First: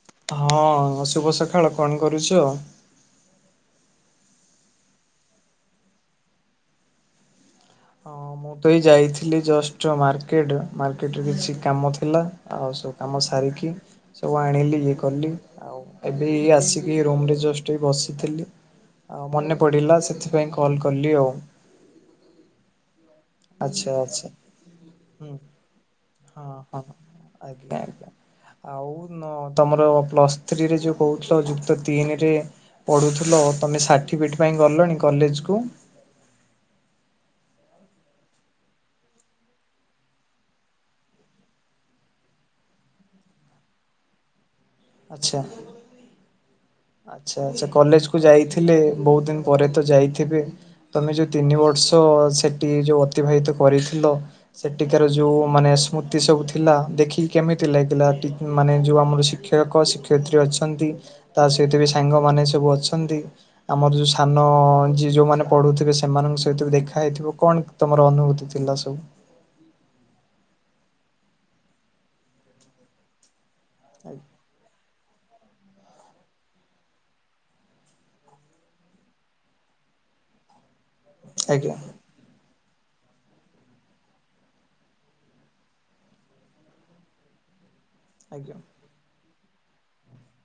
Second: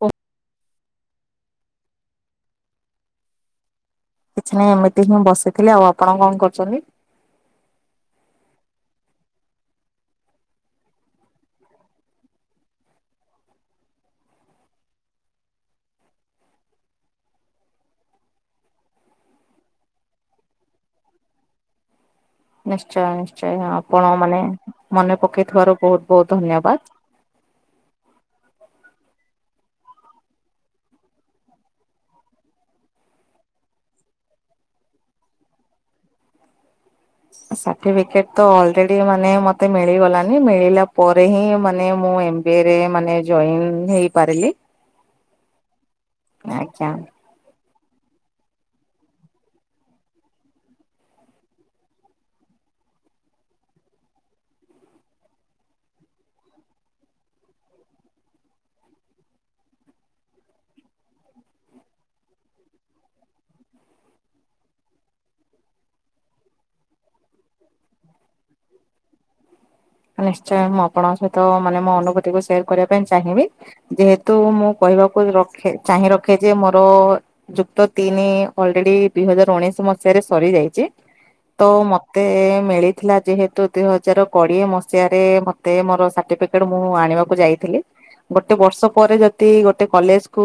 ଓ। ହଁ, ଶୁଭ ସକାଳ କଣ କରୁଛ? କିଛିନାହିଁ ଏମିତି ହିଁ ବସିଥିଲି। ଆଉ ଆପଣ କଣ କରୁଛନ୍ତି। ହଁ ମୁଁ ତ ଏଇ ଯାଇଥିଲି ଜଷ୍ଟ ମାର୍କେଟ, ମାର୍କେଟରେ କିଛି କାମ ଥିଲା। ଆଉ ସବୁ କାମ ସାରିକି ସବୁ ଆଣିଲି ଇଏ କଲି ଆଉ। ଆଉ ଏବେ ଏଇ ଆସିକି ରୁମ୍ ରେ ଜଷ୍ଟ ଏଇ ବସିଥିଲି। ଆଉ ମନେ ପଡ଼ିଲା ସେଥିପାଇଁ କଲ୍ କଲି ଆଉ। ନିଶ୍ଚୟ ନିଶ୍ଚୟ ଆଚ୍ଛା ଆପଣ ଆଚ୍ଛା ମାନେ ମନେ ହୁଁ। ପକେଇଥିବାରୁ ବହୁତ ବହୁତ ହଁ ଧନ୍ୟବାଦ। ହଁ ଆଜ୍ଞା ଆଜ୍ଞା। ଆ ତମର ପ୍ଲସ୍ ଥ୍ରୀରେ ଯୋଉ କହୁଥିଲ ଯୁକ୍ତ ତିନିରେ ପଢୁଥିଲ ତୁମେ ସାର୍ଟିଫିକେଟ୍ ପାଇଁ ଗଲଣି କଲେଜକୁ? ସାର୍ଟିଫିକେଟ ତ ଅଲରେଡି ମାନେ ମତେ ମିଳିଗଲାନି। ମିଳିଲା ପରେ ହିଁ ମାନେ ମୁଁ ଏମିତି ଇଏରେ ଜଏନ୍ ହେଇପାରିଲି। ଆଚ୍ଛା। ଆଜ୍ଞା। ଆଚ୍ଛା ଆଚ୍ଛା। କଲେଜ କୁ ଯାଇଥିଲେ ବହୁତ ଦିନ ପରେ ତ ଯାଇଥିବେ ତମେ ଯୋଉ ତିନି ବର୍ଷ ସେଠି ଯୋଉ ଅତିବାହିତ କରିଥିଲ ସେଠିକାର ଯୋଉ ମାନେ ସ୍ମୃତି ସବୁ ଥିଲା। ଦେଖିକି କେମିତି ଲାଗିଲା? ମାନେ ଯୋଉ ଆମର ଟି ଶିକ୍ଷ ଶିକ୍ଷକ ଶିକ୍ଷୟତ୍ରୀ ଅଛନ୍ତି। ତା ସହିତ ବି ସାଙ୍ଗମାନେ ସବୁ ଅଛନ୍ତି। ଆମର ଯୋଉ ସାନ ଯୋଉମାନେ ପଢୁଥିବେ ସେମାନଙ୍କ ସହିତ ଦେଖା ହେଇଥିବ। କଣ ତମର ଅନୁଭୂତି ଥିଲା ସବୁ? ନିଶ୍ଚୟ ମୁଁ ଆପଣଙ୍କ ସହିତ ମାନେ ମୋ ଅନୁଭୂତିକୁ ସେୟାର କରିବା ପାଇଁ ଚାହିଁବି। ଯେହେତୁ ମୁଁ କହିବାକୁ ରଖେ ଚାହିଁ ରଖେ ଯେ ମୋର ଯୁକ୍ତ ତିନି ଅଲରେଡି ଦୁଇ ହଜାର ଉଣେଇଶି ମସିହାରେ ସରିଯାଇଛି। ତ ଆଜ୍ଞା ମତେ ମିଳିଥିଲା ଯେହେତୁ ଦୁଇ ହଜାର କୋଡିଏ ମସି। ମତେ ମୋର ସାର୍ଟିଫିକେଟ ମୁଁ ଆଣିବାକୁ ଯାଇଥିଲି ଗୋଟେ ଆଜ୍ଞା ବର୍ଷ। ପରେ ଯଦି ଗୋଟେ କଲେଜ କୁ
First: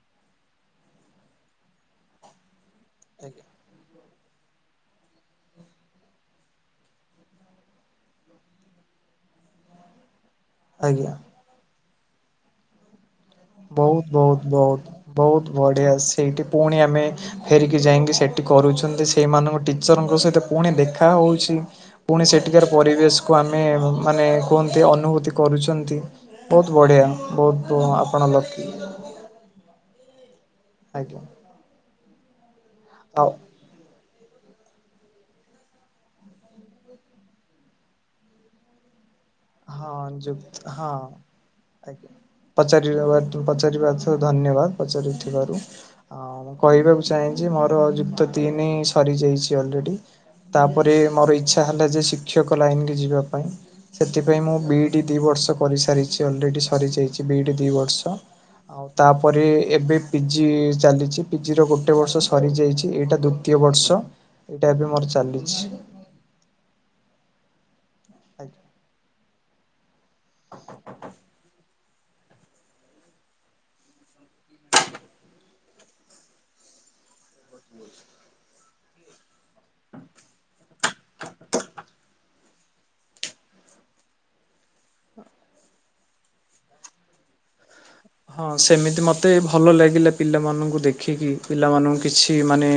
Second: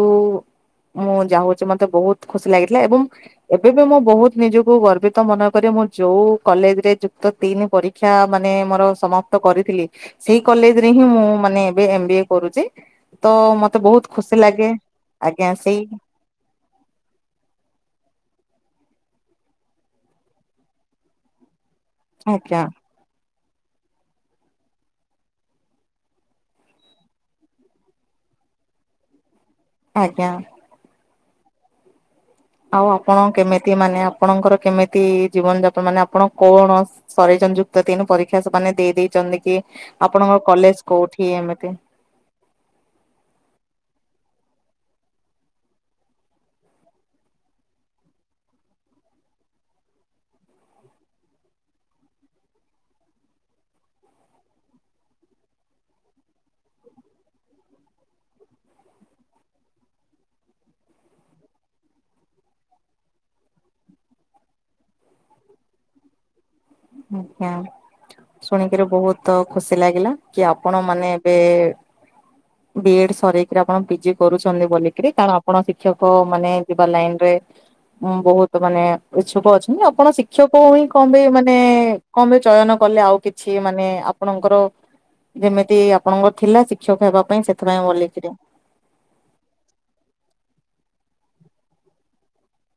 ମୁଁ ଯାଉଛି ମତେ ବହୁତ୍ ଖୁସି ଲାଗିଥିଲା ଏବଂ। ଆଜ୍ଞା। ଏବେ ବି ମୁଁ ବହୁତ୍ ନିଜକୁ ଗର୍ବିତ ମନେକରେ। ମୁଁ ଯୋଉ କଲେଜ ରେ ଯୁକ୍ତ ତିନି ପରିକ୍ଷା। ରିକ୍ଷ୍ୟା ମାନେ ମୋର ସମା। ପ୍ତକରିଥିଲି ସେଇ କଲେଜ ରେ ହିଁ ଆଜ୍ଞା। ମୁଁ ମାନେ ଏବେ ଏମ ବି ଏ କରୁଛି। ତ ମତେ ବହୁତ ବହୁତ୍ ଖୁସି ଲାଗେ ଆଜ୍ଞା ସେଇ। ସେଇଠିପୁଣି ଆମେ। ଫେରିକି ଯାଇକି ସେଠି କରୁଛନ୍ତି ସେଇମାନଙ୍କ ଟିଚରଙ୍କ ସହିତ ପୁଣି ଦେଖା ହଉଛି। ପୁଣି ଆଜ୍ଞା ସେଠିକାର ପରିବେଶ। କୁ ଆମେ ମାନେ କୁହନ୍ତି ଅନୁଭୂତି କରୁଛନ୍ତି ବହୁତ୍ ବଢ଼ିଆ ବହୁତ୍ ଆ। ଆପଣ ଲକି। ଆଜ୍ଞା। ଆଜ୍ଞା। ଆଉ ଆପଣ କେମିତି ମାନେ ଆପଣଙ୍କର କେମିତି ଜୀବନ ଯାପନ ମାନେ ଆପଣ କୌଣସି। ସରେଇ ଯୁକ୍ତ ତିନି ପରୀକ୍ଷା ସେମାନେ ଦେଇ ଦେଇେଛନ୍ତି କି ହଁ ଆପଣଙ୍କ ଯୁକ୍ତ କଲେଜ କୋଉଠି ଏମିତି। ପଚାରି ପଚାରିବାଥ ଧନ୍ୟବାଦ ପଚାରିଥିବାରୁ। ଆଉ ମୁଁ କହିବାକୁ ଚାହେଁ ଯେ ମୋର ଯୁକ୍ତ ତିନି ହିଁ ସରିଯାଇଛି ଅଲରେଡି। ତାପରେ ମୋର ଇଚ୍ଛାହେଲା ଯେ ଶିକ୍ଷକ ଲାଇନ ଯିବା ପାଇଁ। ସେଥିପାଇଁ ମୁଁ ବିଇଡି ଦିଇ ବର୍ଷ କରିସାରିଛି ଅଲରେଡି ସରିଯାଇଛି ବିଇଡି ଦି ବର୍ଷ। ଆଉ ତାପରେ ଏବେ ପିଜି ଚାଲିଛି ପିଜି ର ଗୋଟେ ବର୍ଷ ସରି ଯାଇଛି ଏଇଟା ଦୁ। ଦ୍ୱିତୀୟ ବର୍ଷ ଏଇଟା ଏବେମୋର ଚାଲିଛି। ଆଜ୍ଞା ଆଜ୍ଞା। ଶୁଣିକିରି ବହୁତ ଖୁସି ଲାଗିଲା। କି ଆପଣ ମାନେ ଏବେ ବିଇଡ ସରେଇକି ଆପଣ ପିଜି। କରୁଛନ୍ତି ବୋଲିକିରି କାରଣ ଆପଣ ଶିକ୍ଷକ ମାନେ ଯିବା ଲାଇନ୍ ରେମୁଁ ବହୁତ୍ ମାନେ। ଉଚ୍ଛୁକ ଅଛନ୍ତି ଆପଣ ଶିକ୍ଷକ ହୋଇ କଣ ପାଇଁ ମାନେ। କଣ ପାଇଁ ଚୟନ କଲେ ଆଉ କିଛି ମାନେ ଆପଣଙ୍କର। ଯେମିତି ଆପଣଙ୍କ ଥିଲା ଶିକ୍ଷକ ହେବା ପାଇଁ ସେଥିପାଇଁ ବୋଲିକରି। ହଁ ସେମିତି ମୋତେ ଭଲ ଲାଗିଲା ପିଲାମାନଙ୍କୁ ଦେଖିକି ପିଲାମାନଙ୍କୁ କିଛି ମାନେ।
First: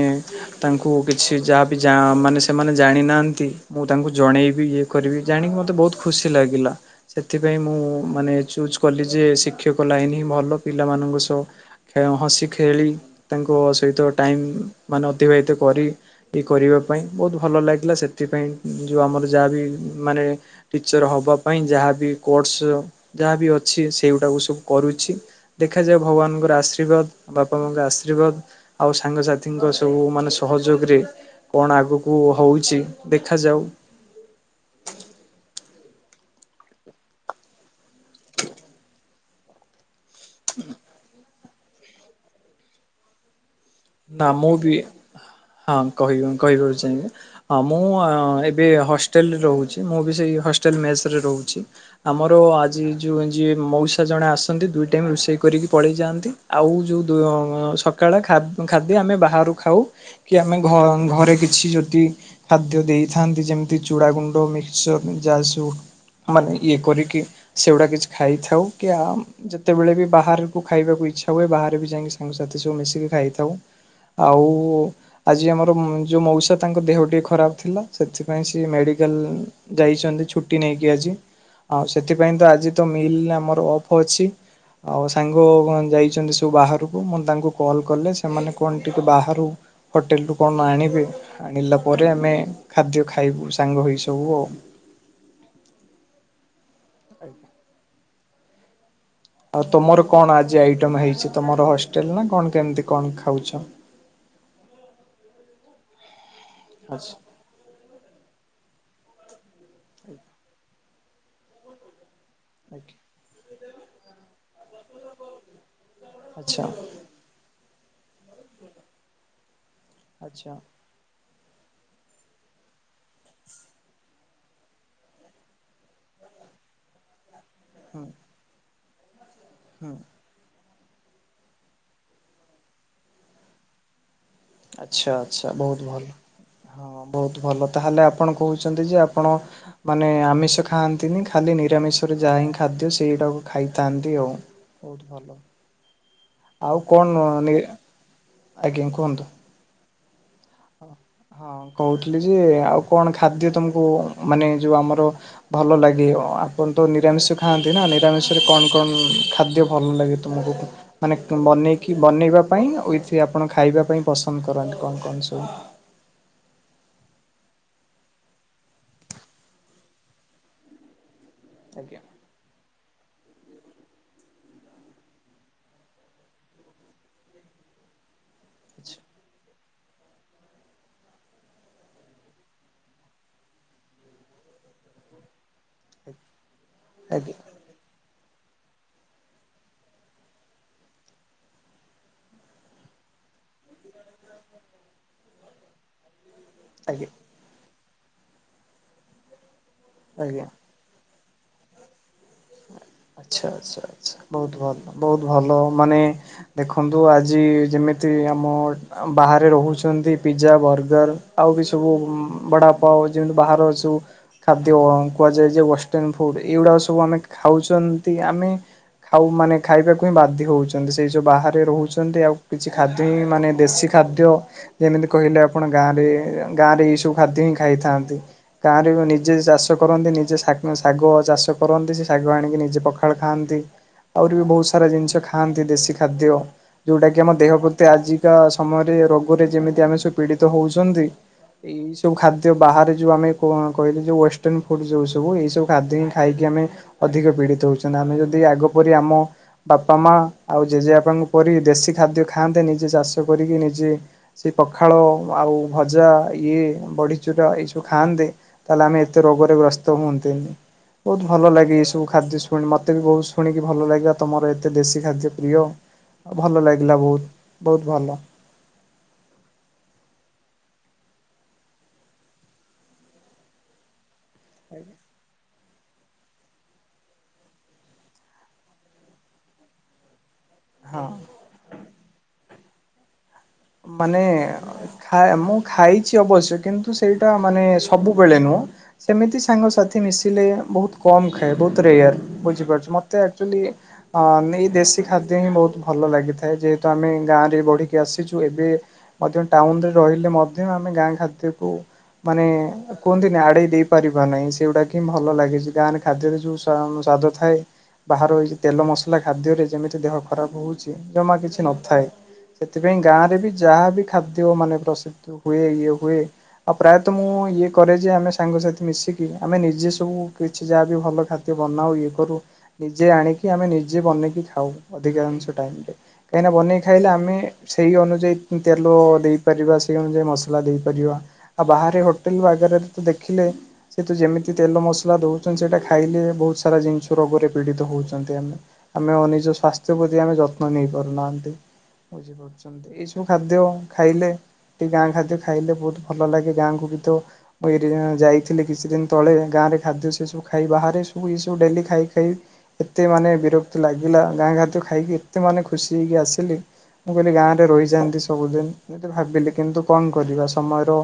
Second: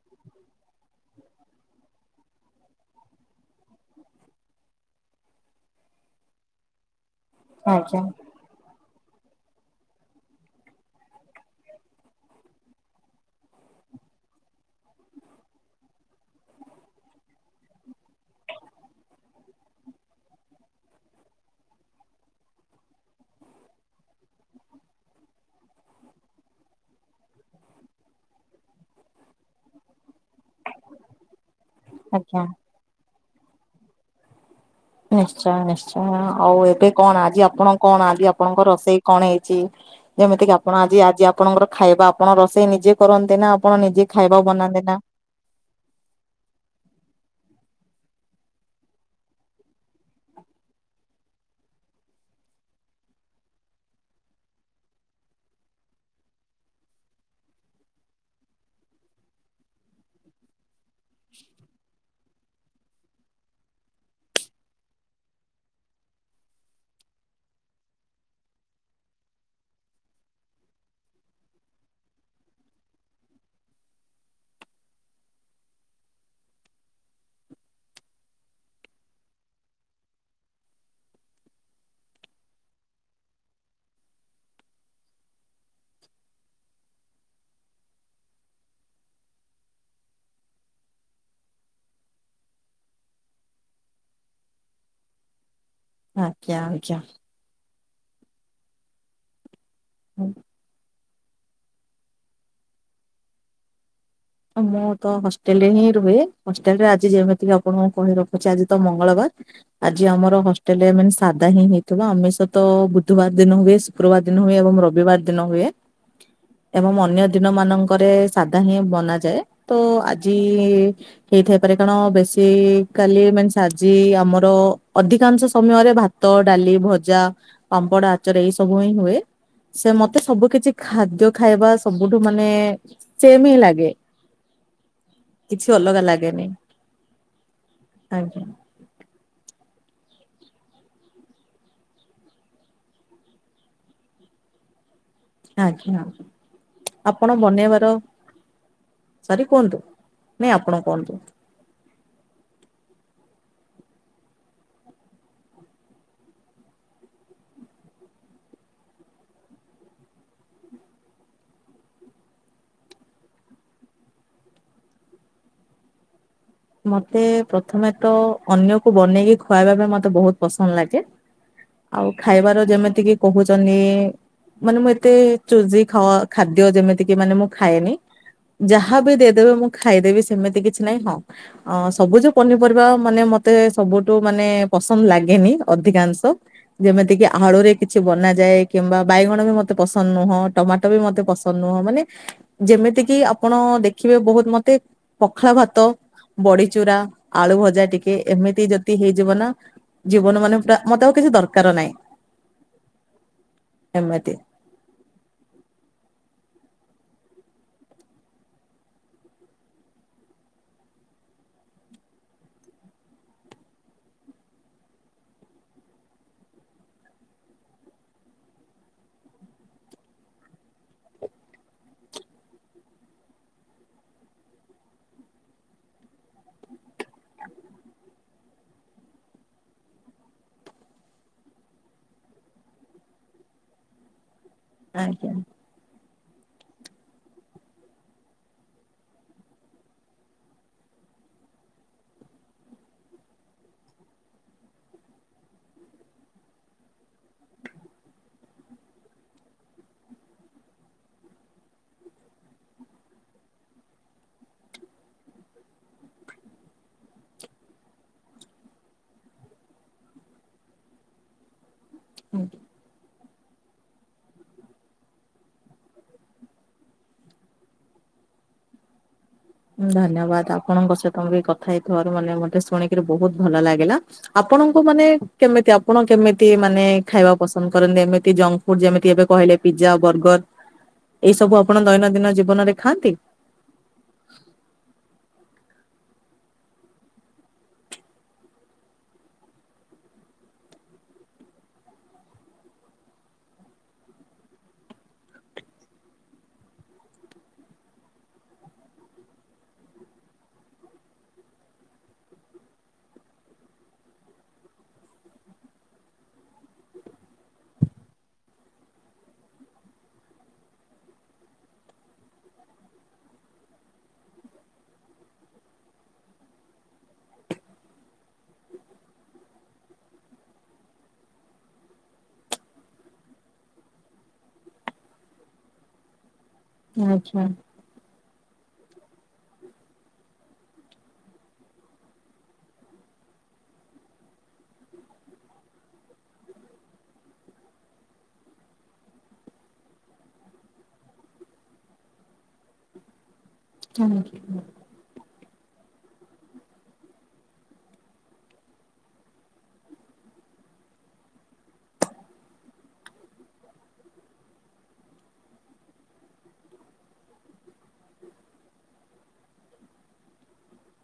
ତାଙ୍କୁ କିଛି ଯାହାବି ଯାହା ମାନେ ସେମାନେ ଜାଣିନାହାଁନ୍ତି। ମୁଁ ତାଙ୍କୁ ଜଣେଇବି ଇଏ କରିବି ଜାଣିକି ମତେ ବହୁତ୍ ଖୁସି ଲାଗିଲା। ସେଥିପାଇଁ ମୁଁ ଆଜ୍ଞା। ମାନେ ଚୁଜ୍ କଲି ଯେ ଶିକ୍ଷକ ଲାଇନ ହିଁ ଭଲ ପିଲାମାନଙ୍କ ସହ। ହସି ଖେଳି ତାଙ୍କ ସହିତ ଟାଇମ୍ ମାନେ ଅତିବାହିତ କରି। କି କରିବା ପାଇଁ ବହୁତ୍ ଭଲଲାଗିଲା ସେଥିପାଇଁ ଯୋଉଆମର ଯାହାବି ମାନେ। ଟିଚର୍ ହବା ପାଇଁ ଯାହାବି କୋର୍ସ ଯାହାବି ଅଛି ସେଇଗୁଡ଼ାକୁ ସବୁ କରୁଛି। ଦେଖାଯାଉ ଭଗବାନ୍ ଙ୍କର ଆଶୀର୍ବାଦ ବାପା ମା ଙ୍କର ଆଶୀର୍ବାଦ। ଆଉ ସାଙ୍ଗସାଥିଙ୍କ ସବୁ ମାନେ ସହଯୋଗ ରେ କଣ ଆଗକୁ। କୁ ଆଜ୍ଞା। ହଉଛି ଦେଖାଯାଉ। ନିଶ୍ଚୟ ନିଶ୍ଚୟ ଆଉ ଏବେ କଣ ଆଜି ଆପଣ କଣ ଆଜି ଆପଣଙ୍କ ରୋଷେଇ କଣ ହେଇଛି? ଯେମିତି କିି ଆପଣ ଆଜି ଆଜି ଆପଣଙ୍କର ଖାଇବା ଆପଣ ରୋଷେଇ ନିଜେ କରନ୍ତି ନା? ଆପଣ ନିଜେ ନା ଖାଇବା ମୁଁ ବି ବନାନ୍ତି ନା? ହଁ କହିବି କହିବାକୁ ଚାହିଁବେ। ହଁ ମୁଁ ଏବେ ହଷ୍ଟେଲରେ ରହୁଛିମୁଁ ବି ସେଇ ହଷ୍ଟେଲ ମେସ୍ ରେ ରହୁଛି। ଆମର ଆଜି ଯଉ ଯିଏ ମଉସା ଜଣେ ଆସନ୍ତି ଦୁଇ ଟାଇମ୍ ରୋଷେଇ କରିକି ପଳେଇ ଯାଆନ୍ତି। ଆଉ ଯୋଉ ଦ ସକାଳ ଖା ଖାଦ୍ୟ ଆମେ ବାହାରୁ ଖାଉ କି ଆମେ ଘ ଘରେ କିଛି ଯଦି ଖାଦ୍ୟ ଦେଇଥାନ୍ତି। ଯେମିତି ଚୁଡ଼ା ଗୁଣ୍ଡ ମିକ୍ସଚର ଯାସୁ ମାନେ ଇଏ କରିକି ସେଗୁଡା କିଛି ଖାଇଥାଉ କି ଆ ଯେତେବେଳେ ବି ବାହାରକୁ ଖାଇବାକୁ ଇଚ୍ଛା ହୁଏ ବାହାରେ ବି ଯାଇକି ସାଙ୍ଗ ସାଥି ସବୁ ମିଶିକି ଖାଇଥାଉ। ଆଉ ଆଜି ଆମର ଯେଉଁ ମଉସା ତାଙ୍କ ଦେହ ଟିକେ ଖରାପ ଥିଲା ସେଥିପାଇଁ ସିଏ ମେଡିକାଲ ଯାଇଛନ୍ତି ଛୁଟି ନେଇକି ଆଜି। ଆଉ ସେଥିପାଇଁ ତ ଆଜି ତ ମିଲ୍ ଆମର ଅଫ୍ ଅଛି। ଆଉ ସାଙ୍ଗ ଯାଇଛନ୍ତି ସବୁ ବାହାରକୁ ମୁଁ ତାଙ୍କୁ କଲ୍ କଲେ ସେମାନେ କଣ ଟିକେ ବାହାରୁ ହୋଟେଲରୁ କଣ ଆଣିବେ ଆଣିଲା ପରେ ଆମେ ଖାଦ୍ୟ ଖାଇବୁ ସାଙ୍ଗ ହୋଇସବୁ ଆଉ। ଆଜ୍ଞା ଆଜ୍ଞା। [unintelligible] ଆଉ ତମର କଣ ଆଜି ଆଇଟମ ହେଇଛି ତମର ହଷ୍ଟେଲ ନା କଣ କେମିତି କଣ ଖାଉଛ? ମୁଁ ତ ହଷ୍ଟେଲ ରେ ହିଁ ରୁହେ ହଷ୍ଟେଲ ରେ ଆଜି ଆଚ୍ଛା ଯେମିତି ଆପଣଙ୍କୁ କହି ରଖୁଛି ଆଜି ତ ମଙ୍ଗଳବାର। ଆଜି ଆମର ହଷ୍ଟେଲରେ ମାନେ ସାଧା ହିଁ ହେଇଥିବ ଆମିଷ ତ ବୁଧବାର ଦିନ ହୁଏ ଶୁକ୍ରବାର ଦିନ ହୁଏ ଏବଂ ରବିବାର ଦିନ ହୁଏ।। ଆଚ୍ଛା। ଏବଂ ଅନ୍ୟ ଦିନ ମାନଙ୍କରେ ସାଧା ହିଁ ବନାଯାଏ ତ ଆଜି ଆଚ୍ଛା ହେଇଥାଇପାରେ କାରଣ ବେଶି କାଲି ମାନେ ସା ଆଜି ଆମର ଅଧିକାଂଶ ସମୟରେ ଭା ଭାତ ଡାଲି ଭଜା ପାମ୍ପଡ ହୁଁ ଆଚାର ଏଇ ସବୁ ହିଁ ହୁଏ। ସେ ହୁଁ। ମତେ ମତେ ସବୁ କିଛି ଖାଦ୍ୟ ଖାଇବା ସବୁଠୁ ମାନେ ସେମ ହିଁ ଲାଗେ। ଆଚ୍ଛା ଆଚ୍ଛା କିଛି ବହୁତ ଅଲଗା ଭଲ। ଲାଗେନି ହଁ ବହୁତ ଭଲ ତାହେଲେ ଆପଣ ଆଜ୍ଞା କହୁଛନ୍ତି ଯେ ଆପଣ ମାନେ ଆମିଷ ଖାଆନ୍ତିନି ଖାଲି ନିରାମିଷରେ ଯାହା ହିଁ ଖାଦ୍ୟ ସେଇଟାକୁ ଖାଇଥାନ୍ତି ଆଉ। ବହୁତ ଭଲ ଆଜ୍ଞା ଆଉ କଣ ଆପଣ ନି ବନେଇବାର ଆଜ୍ଞା କୁହନ୍ତୁ? ସରି କୁହନ୍ତୁ? ନାଇଁ ଆପଣ କୁହନ୍ତୁ ହଁ କହୁଥିଲି ଯେ ଆଉ କଣ ଖାଦ୍ୟ ତମକୁ ମାନେ ଯୋଉ ଆମର ଭଲ ଲାଗେ। ଆପଣ ତ ନିରାମିଷ ଖାଆନ୍ତି ନା ନିରାମିଷରେ କଣ କଣ ଖାଦ୍ୟ ଭଲ ଲାଗେ? [unintelligible] ମାନେ ବନେଇକି ବନେଇବା ପାଇଁ ଉଇଥ ଆପଣ ଖାଇବା ପାଇଁ ପସନ୍ଦ କରନ୍ତି କଣ କଣ ସବୁ? ମତେ ପ୍ରଥମେ ତ ଅନ୍ୟକୁ ବନେଇକି ଖୁଆଇବା ପାଇଁ ମତେ ବହୁତ ପସନ୍ଦ ଲାଗେ। ଆଜ୍ଞା ଆଉ ଖାଇବାର ଯେମିତି କିି କହୁଛନ୍ତି ମାନେ ମୁଁ ଏତେ ଚୁଜି ଖ ଖାଦ୍ୟ ଯେମିତି କି ମାନେ ମୁଁ ଖାଏନି। ଯାହା ଆଚ୍ଛା ବି ଦେଇଦେବେ ମୁଁ ଖାଇଦେବି ସେମିତି କିଛି ନାହିଁ ହଁ। ଅ ସବୁଜ ପନିପରିବା ମାନେ ମତେ ସବୁଠୁ ମାନେ ପସନ୍ଦ ଲାଗେନି ଅଧିକାଂଶ। ଯେମିତି କିି ଆଜ୍ଞା। ଆଳୁରେ କିଛି ବନାଯାଏ କିମ୍ବା ବାଇଗଣ ବି ମତେ ପସନ୍ଦ ନୁହଁ ଟମାଟୋ ବି ମତେ ପସନ୍ଦ ନୁହଁ ମାନେ ଯେମିତି କିି ଆପଣ ଦେଖିବେ ବହୁତ ମତେ ପଖାଳ ଭାତ ବଡିଚୁରା ଆଜ୍ଞା ଆଳୁ ଭଜା ଟିକେ ଏମିତି ଯଦି ହେଇଯିବ ନା ଆଜ୍ଞା ଜୀବନ ମାନେ ପୁରା। ମତେ ଆଉ କିଛି ଦରକାର ନାହିଁ। ଆଚ୍ଛା ଆଚ୍ଛା ଆଛା ଏମିତି ବହୁତ ଭଲ ବହୁତ ଭଲ ମାନେ ଦେଖନ୍ତୁ ଆଜି ଯେମିତି ଆମ ବାହାରେ ରହୁଛନ୍ତି ପିଜା ବର୍ଗର ଆଉ ବି ସବୁ ବଡ଼ାପ ଯେମିତି ବାହହାର ଅ ସୁ। ଖାଦ୍ୟ କୁହାଯାଏ ଯେ ୱେଷ୍ଟର୍ଣ ଫୁଡ ଏଇଗୁଡା ସବୁ ଆମେ ଖାଉଛନ୍ତି ଆମେ ଆଉ ମାନେ ଖାଇବାକୁ ହିଁ ବାଧ୍ୟ ହଉଛନ୍ତି ସେଇ ଯଉ ବାହାରେ ରହୁଛନ୍ତି ଆଉ କିଛି ଖାଦ୍ୟ ହିଁ ମାନେ ଦେଶୀ ଖାଦ୍ୟ ଯେମିତି କହିଲେ ଆପଣ ଗାଁ ରେ ଗାଁ ରେ ଏଇ ସବୁ ଖାଦ୍ୟ ହିଁ ଖାଇଥାନ୍ତି। ଗାଁ ରେ ନିଜେ ଚାଷ କରନ୍ତି ନିଜେ ଶାଗ ଚାଷ କରନ୍ତି ସେ ଶାଗ ଆଣିକି ନିଜେ ପଖାଳ ଖାଆନ୍ତି ଆହୁରି ବି ବହୁତ ସାରା ଜିନିଷ ଆଜ୍ଞା ଖାଆନ୍ତି ଦେଶୀ ଖାଦ୍ୟ ଯୋଉଟା କି ଆମ ଦେହ ପ୍ରତି ଆଜିକା ସମୟରେ ରୋଗରେ ଯେମିତି ଆମେ ସବୁ ପୀଡିତ ହଉଛନ୍ତି। ଏଇ ସବୁ ଖାଦ୍ୟ ବାହାରେ ଯୋଉ ଆମେ କ କହିଲେ ଯୋଉ ୱଷ୍ଟର୍ଣ ଫୁଡ ଯୋଉ ସବୁ ଏଇ ସବୁ ଖାଦ୍ୟ ହିଁ ଖାଇକି ଆମେ ଅଧିକ ପୀଡିତ ହଉଛନ୍ତି ଆମେ ଯଦି ଆଗ ପରି ଆମ ବାପା ମା ଆଉ ଜେଜେ ବାପା ଙ୍କ ପରି ଦେଶୀ ଖାଦ୍ୟ ଖାଆନ୍ତେ ନିଜେ ଚାଷ କରିକି ନିଜେ ସେ ପଖାଳ ଆଉ ଭଜା ଇଏ ବଢିଚୁରୁରା ଏଇ ସବୁ ଖାଆନ୍ତେ ତାହେଲେ ଆମେ ଏତେ ରୋଗରେ ଗ୍ରସ୍ତ ହୁଅନ୍ତେନି ବହୁତ ଭଲ ଲାଗେ ଏ ସବୁ ଖାଦ୍ୟ ଶୁଣି ମତେ ବି ବହୁତ ଶୁଣିକି ଭଲ ଲାଗିବ ତମର ଏତେ ଦେଶୀ ଖାଦ୍ୟ ପ୍ରିୟ। ଆଉ ଭଲ ଲାଗିଲା ବହୁତ ବହୁତ ଭଲ। ହଁ ଧନ୍ୟବାଦ ଆପଣଙ୍କ ସହିତ ମୁ ବି କଥା ହେଇଥିବାରୁ ମାନେ ମତେ ଶୁଣିକିରି ବହୁତ ଭଲ ଲାଗିଲା। ଆପଣଙ୍କୁ ମାନେ କେମିତି ଆପଣ କେମିତି ମାନେ ଖାଇବା ପସନ୍ଦ କରନ୍ତି ଏମିତି ଜଙ୍କ ଫୁଡ ଯେମିତି ଏବେ କହିଲେ ପିଜା ବର୍ଗର। ହଁ। ଏଇ ସବୁ ଆପଣ ଦୈନନ୍ଦିନ ଜୀବନରେ ଖାଆନ୍ତି। ମାନେ ଖାଏ ମୁଁ ଖାଇଛି ଅବଶ୍ୟ କିନ୍ତୁ ସେଇଟା ମାନେ ସବୁବେଳେ ନୁହଁ ସେମିତି ସାଙ୍ଗସାଥି ମିଶିଲେ ବହୁତ କମ୍ ଖାଏ ବହୁତ ରେୟାର ବୁଝିପାରୁଛ ମତେ ଆଚୁଆଲି। ହଁ ଆମେ ଏଇ ଦେଶୀ ଖାଦ୍ୟ ହିଁ ବହୁତ ଭଲ ଲାଗିଥାଏ ଯେହେତୁ ଆମେ ଗାଁରେ ବଢିକି ଆସିଛୁ ଏବେ ମଧ୍ୟ ଟାଉନ ରେ ରହିଲେ ମଧ୍ୟ ଆମେ ଗାଁ ଖାଦ୍ୟକୁ ମାନେ କୁହନ୍ତିିନି ଆଡେଇ ଦେଇ ପାରିବା ନାହିଁ ସେଗୁଡା କି ଭଲ ଲାଗିଛି ଗାଁରେ ଖାଦ୍ୟରେ ଯୋଉ ସ୍ଵାଦ ଥାଏ। ବାହାର ହେଇଛି ତେଲ ମସଲା ଖାଦ୍ୟରେ ଯେମିତି ଦେହ ଖରାପ ହେଉଛି ଜମା କିଛି ନଥାଏ। ସେଥିପାଇଁ ଗାଁରେ ବି ଯାହାବି ଖାଦ୍ୟ ମାନେ ପ୍ରସିଦ୍ଧ ହୁଏ ଇଏ ହୁଏ। ଆଉ ପ୍ରାୟତଃ ମୁଁ ଇଏ କରେ ଯେ ଆମେ ସାଙ୍ଗସାଥି ମିଶିକି ଆମେ ନିଜେ ସବୁ କିଛି ଯାହାବି ହୋଉ ଭଲ ଖାଦ୍ୟ ଟିକେ ବନାଉ ଇଏ କରୁ ନିଜେ ଆଣିକି ଆମେ ନିଜେ ବନେଇକି ଖାଉ ଅଧିକାଂଶ ଟାଇମରେ ଏଇନା ବନେଇ ଖାଇଲେ ଆମେ ଆଚ୍ଛା ସେଇ ଅନୁଯାୟୀ ତେଲ ଦେଇପାରିବା ସେଇ ଅନୁଯାୟୀ ମସଲା ଦେଇପାରିବା। ଆଉ ବାହାରେ ହୋଟେଲ ବଗାରରେ ତ ଦେଖିଲେ। ସେ ହେତୁ ଯେମିତି ତେଲ ମସଲା ଦେଉଛନ୍ତି ସେଇଟା ଖାଇଲେ ବହୁତ ସାରା ଜିନିଷ ରୋଗରେ ପୀଡ଼ିତ ହେଉଛନ୍ତି ଆମେ। ଆମେ ନିଜ ସାସ୍ଥ୍ୟ ପ୍ରତି ଆମେ ଯତ୍ନ ନେଇ ପାରୁନାହାନ୍ତି ବୁଝିପାରୁଛ। ଏଇ ସବୁ ଖାଦ୍ୟ ଖାଇଲେ ଟିକେ ଗାଁ ଖାଦ୍ୟ ଖାଇଲେ ବହୁତ ଭଲ ଲାଗେ ଗାଁକୁ ଗତ କହିବେ ଏଇଠି ଯା ଯାଇଥିଲି କିଛି ଦିନ ତଳେ ଗାଁ ରେ ଖାଦ୍ୟ ସେ ସବୁ ଖାଇ ବାହାରେ ସବୁ ଏଇ ସବୁ ଡେଲି ଖାଇ ଖାଇ ଏତେ ମାନେ ବିରକ୍ତି ଲାଗିଲା ଗାଁ ଖାଦ୍ୟ ଖାଇକି ଏତେ ମାନେ ଖୁସି ହେଇକି ଆସିଲି ମୁଁ କହିଲି ଗାଁ ରେ ରହିଯାଆନ୍ତି ସବୁଦିନି ମୁଁ ତ ଭାବିଲି କିନ୍ତୁ କଣ କରିବା ସମୟର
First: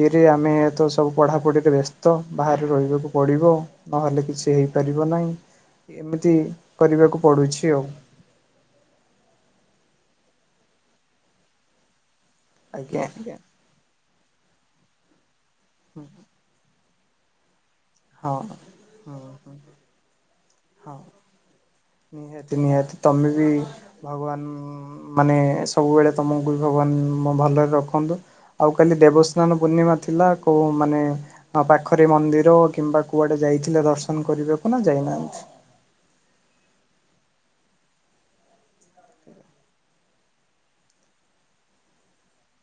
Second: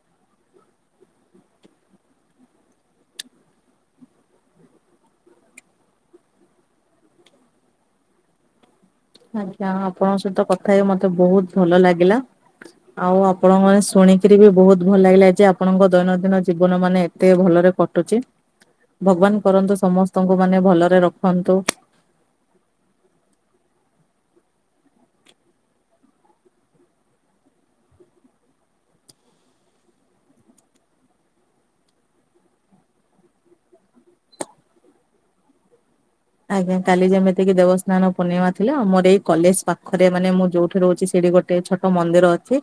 ଇଏରେ ଆମେ ତ ସବୁ ପଢ଼ାପଢ଼ିରେ ବ୍ୟସ୍ତ ବାହାରେ ରହିବାକୁ ପଡ଼ିବ। ନହେଲେ କିଛି ହେଇପାରିବ ନାହିଁ ଏମିତି କରିବାକୁ ପଡୁଛି ଆଉ। ଆଜ୍ଞା ଆପଣଙ୍କ ସହିତ କଥା ହେଇ ମତେ ବହୁତ ଭଲ ଲାଗିଲା। ଆଜ୍ଞା ଆଉ ଆଜ୍ଞା ଆପଣଙ୍କ କଥା ଶୁଣିକିରି ବି ବହୁତ ଭଲ ଲାଗିଲା ଯେ ଆପଣଙ୍କ ଦୈନନ୍ଦିନ ଜୀବନ ମାନେ ଏତେ ଭଲରେ କଟୁଛି ହଁ ହୁଁ ଭଗବାନ ହୁଁ କରନ୍ତୁ ସମସ୍ତଙ୍କୁ ମାନେ ହଁ ଭଲରେ ରଖନ୍ତୁ। ନିହାତି ନିହାତି ତମେ ବି ଭଗବାନ ମାନେ ସବୁବେଳେ ତମକୁ ବି ଭଗବାନ ଭଲରେ ରଖନ୍ତୁ। ଆଉ କାଲି ଦେବସ୍ନାନ ପୂର୍ଣ୍ଣିମା ଥିଲା କୋଉ ମାନେ ପାଖରେ ମନ୍ଦିର କିମ୍ବା କୁଆଡେ ଯାଇଥିଲେ ଦର୍ଶନ କରିବାକୁ ନା ଯାଇନାହାନ୍ତି? ଆଜ୍ଞା କାଲି ଯେମିତିକି ଦେବସ୍ନାନ ପୂର୍ଣ୍ଣିମା ଥିଲା ଆ ମୋର ଏଇ କଲେଜ ପାଖରେ ମାନେ ମୁଁ ଯୋଉଠୁ ରହୁଛି ସେଇଠି ଗୋଟେ ଗୋଟେ ଛୋଟ ମନ୍ଦିର ଅଛି।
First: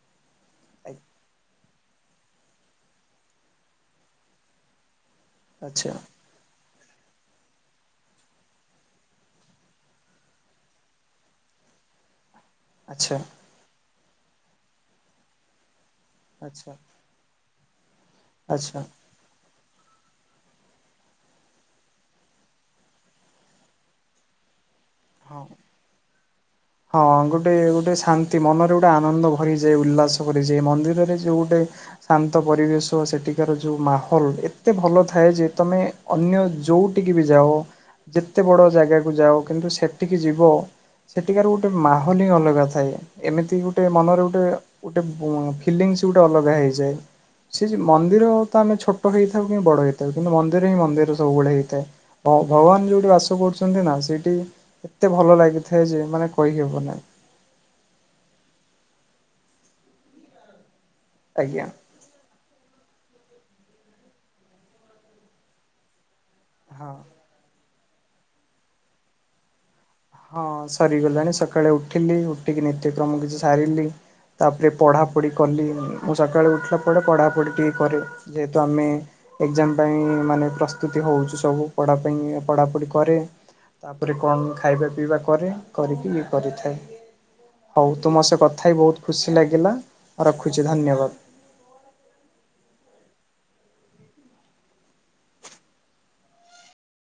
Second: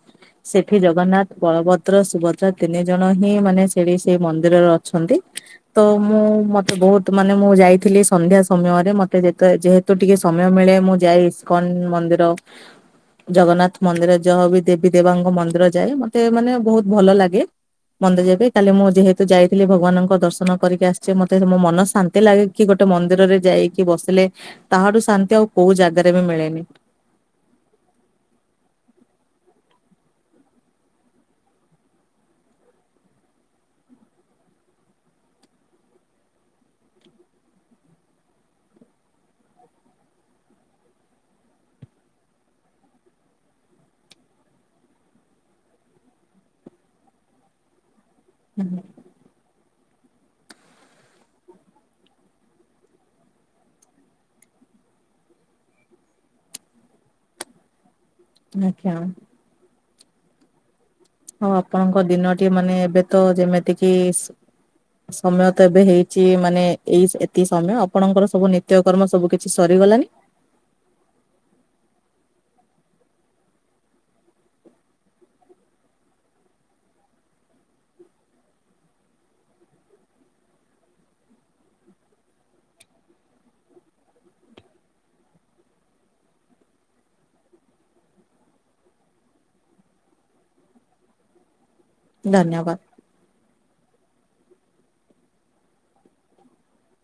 ସେଠି ଜଗନ୍ନାଥ, ବଳଭଦ୍ର, ସୁଭଦ୍ରା ତିନି ଜଣ ହିଁ ମାନେ ସେଠି ସେଇ ମନ୍ଦିରରେ ଅଛନ୍ତି ତ ଆଚ୍ଛା ମୁଁ ମତେ ବହୁତ ମାନେ ମୁଁ ଯାଇଥିଲି ସନ୍ଧ୍ୟା ସମୟରେ ମତେ ଯେ ଯେହେତୁ ଟିକେ ସମୟ ମିଳେ ମୁଁ ଯାଏ ଇସ୍କନ୍ ମନ୍ଦିର। ଆଚ୍ଛା। ଜଗନ୍ନାଥ ମନ୍ଦିର ଯହା ବି ଦେବୀ ଦେବାଙ୍କ ମନ୍ଦିର ଯାଏ ମତେ ମାନେ ଆଚ୍ଛା ବହୁତ ଭଲ ଲାଗେ। ମନ୍ଦିର ଯିଵା ପାଇଁ କାଲି ଆଚ୍ଛା ମୁଁ ଯେହେତ ତ ଯାଇଥିଲି ଭଗବାନଙ୍କ ଦର୍ଶନ କରିକି ଆସିଛି ମତେ ମୋ ମନ ଶାନ୍ତି ଲାଗେ କି ଗୋଟେ ମନ୍ଦିରରେ ଯାଇକି ବସିଲେ ତାହାଠୁ ଶାନ୍ତି ହଁ ଆଉ କୋଉ ଜାଗାରେ ବି ମିଳେନି। ହଁ ଗୋଟେ ଗୋଟେ ଶାନ୍ତି ମନରେ ଗୋଟେ ଆନନ୍ଦ ଭରିଯାଏ ଉଲ୍ଲାସ ଭରିଯାଏ ମନ୍ଦିରରେ ଯୋଉଁ ଗୋଟେ ଶାନ୍ତ ପରିବେଶ ସେଠିକାର ଯୋଉ ମାହୋଲ ଏତେ ଭଲ ଥାଏ ଯେ ତମେ ଅନ୍ୟ ଯୋଉଠିକି ବି ଯାଅ ଯେତେ ବଡ଼ ଜାଗାକୁ ଯାଅ କିନ୍ତୁ ସେଠିକି ଯିବ ଏଠିକାର ଗୋଟେ ମାହୋଲ ହିଁ ଅଲଗା ଥାଏ ଏମିତି ଗୋଟେ ମନରେ ଗୋଟେ ଫିଲିଙ୍ଗସ୍ ଗୋଟେ ଅଲଗା ହୋଇଯାଏ ସେ ଯେ ମନ୍ଦିର ତ ଆମେ ଛୋଟ ଛୋଟ ହେଇଥାଉ କି ବଡ଼ ହେଇଥାଉ କିନ୍ତୁ ମନ୍ଦିର ହିଁ ମନ୍ଦିର ସବୁବେଳେ ହେଇଥାଏ। ଔ ଭଗବାନ ଯୋଉଠି ବାସ କରୁଛନ୍ତି ନା ସେଇଠି ଏତେ ଭଲ ଲାଗିଥାଏ ଯେ ମାନେ କରିହେବନାହିଁ। ଆଜ୍ଞା। ହଁ ଆଜ୍ଞା। ଆପଣଙ୍କ ଦିନଟି ମାନେ ଏବେ ତ ଯେମିତି କିି ସମୟ ତ ଏବେ ହେଇ ମାନେ ହଁ ଏଇ ଏତିକି ସମୟ ଆପଣଙ୍କର ସବୁ ନିତ୍ୟକର୍ମ ସବୁ କିଛି ସରିଗଲାଣିି? ହଁ ସରିଗଲାଣି ସକାଳେ ଉଠିଲି ଉଠିକି ନିତ୍ୟକ୍ରମ କିଛି ସାରିଲି। ତାପରେ ପଢ଼ାପଢ଼ି କଲି ମୁଁ ସକାଳେ ଉଠିଲା ପରେ ପଢ଼ାପଢ଼ି ଟିକେ କରେ। ଯେହେତୁ ଆମେ ଏକଜାମ୍ ପାଇଁ ମାନେ ପ୍ରସ୍ତୁତି ହଉଛି ସବୁ ପଢା ପାଇଁ ପଢାପଢି କରେ। ତାପରେ କଣ ଖାଇବା ପିଇବା କରେ କରିକି ଇଏ କରିଥାଏ। ହଉ ତୁ ମୋ ସେ କଥା ହି ବହୁତ ଖୁସି ଲାଗିଲା ରଖୁଛି ଧନ୍ୟବାଦ। ଧନ୍ୟବାଦ।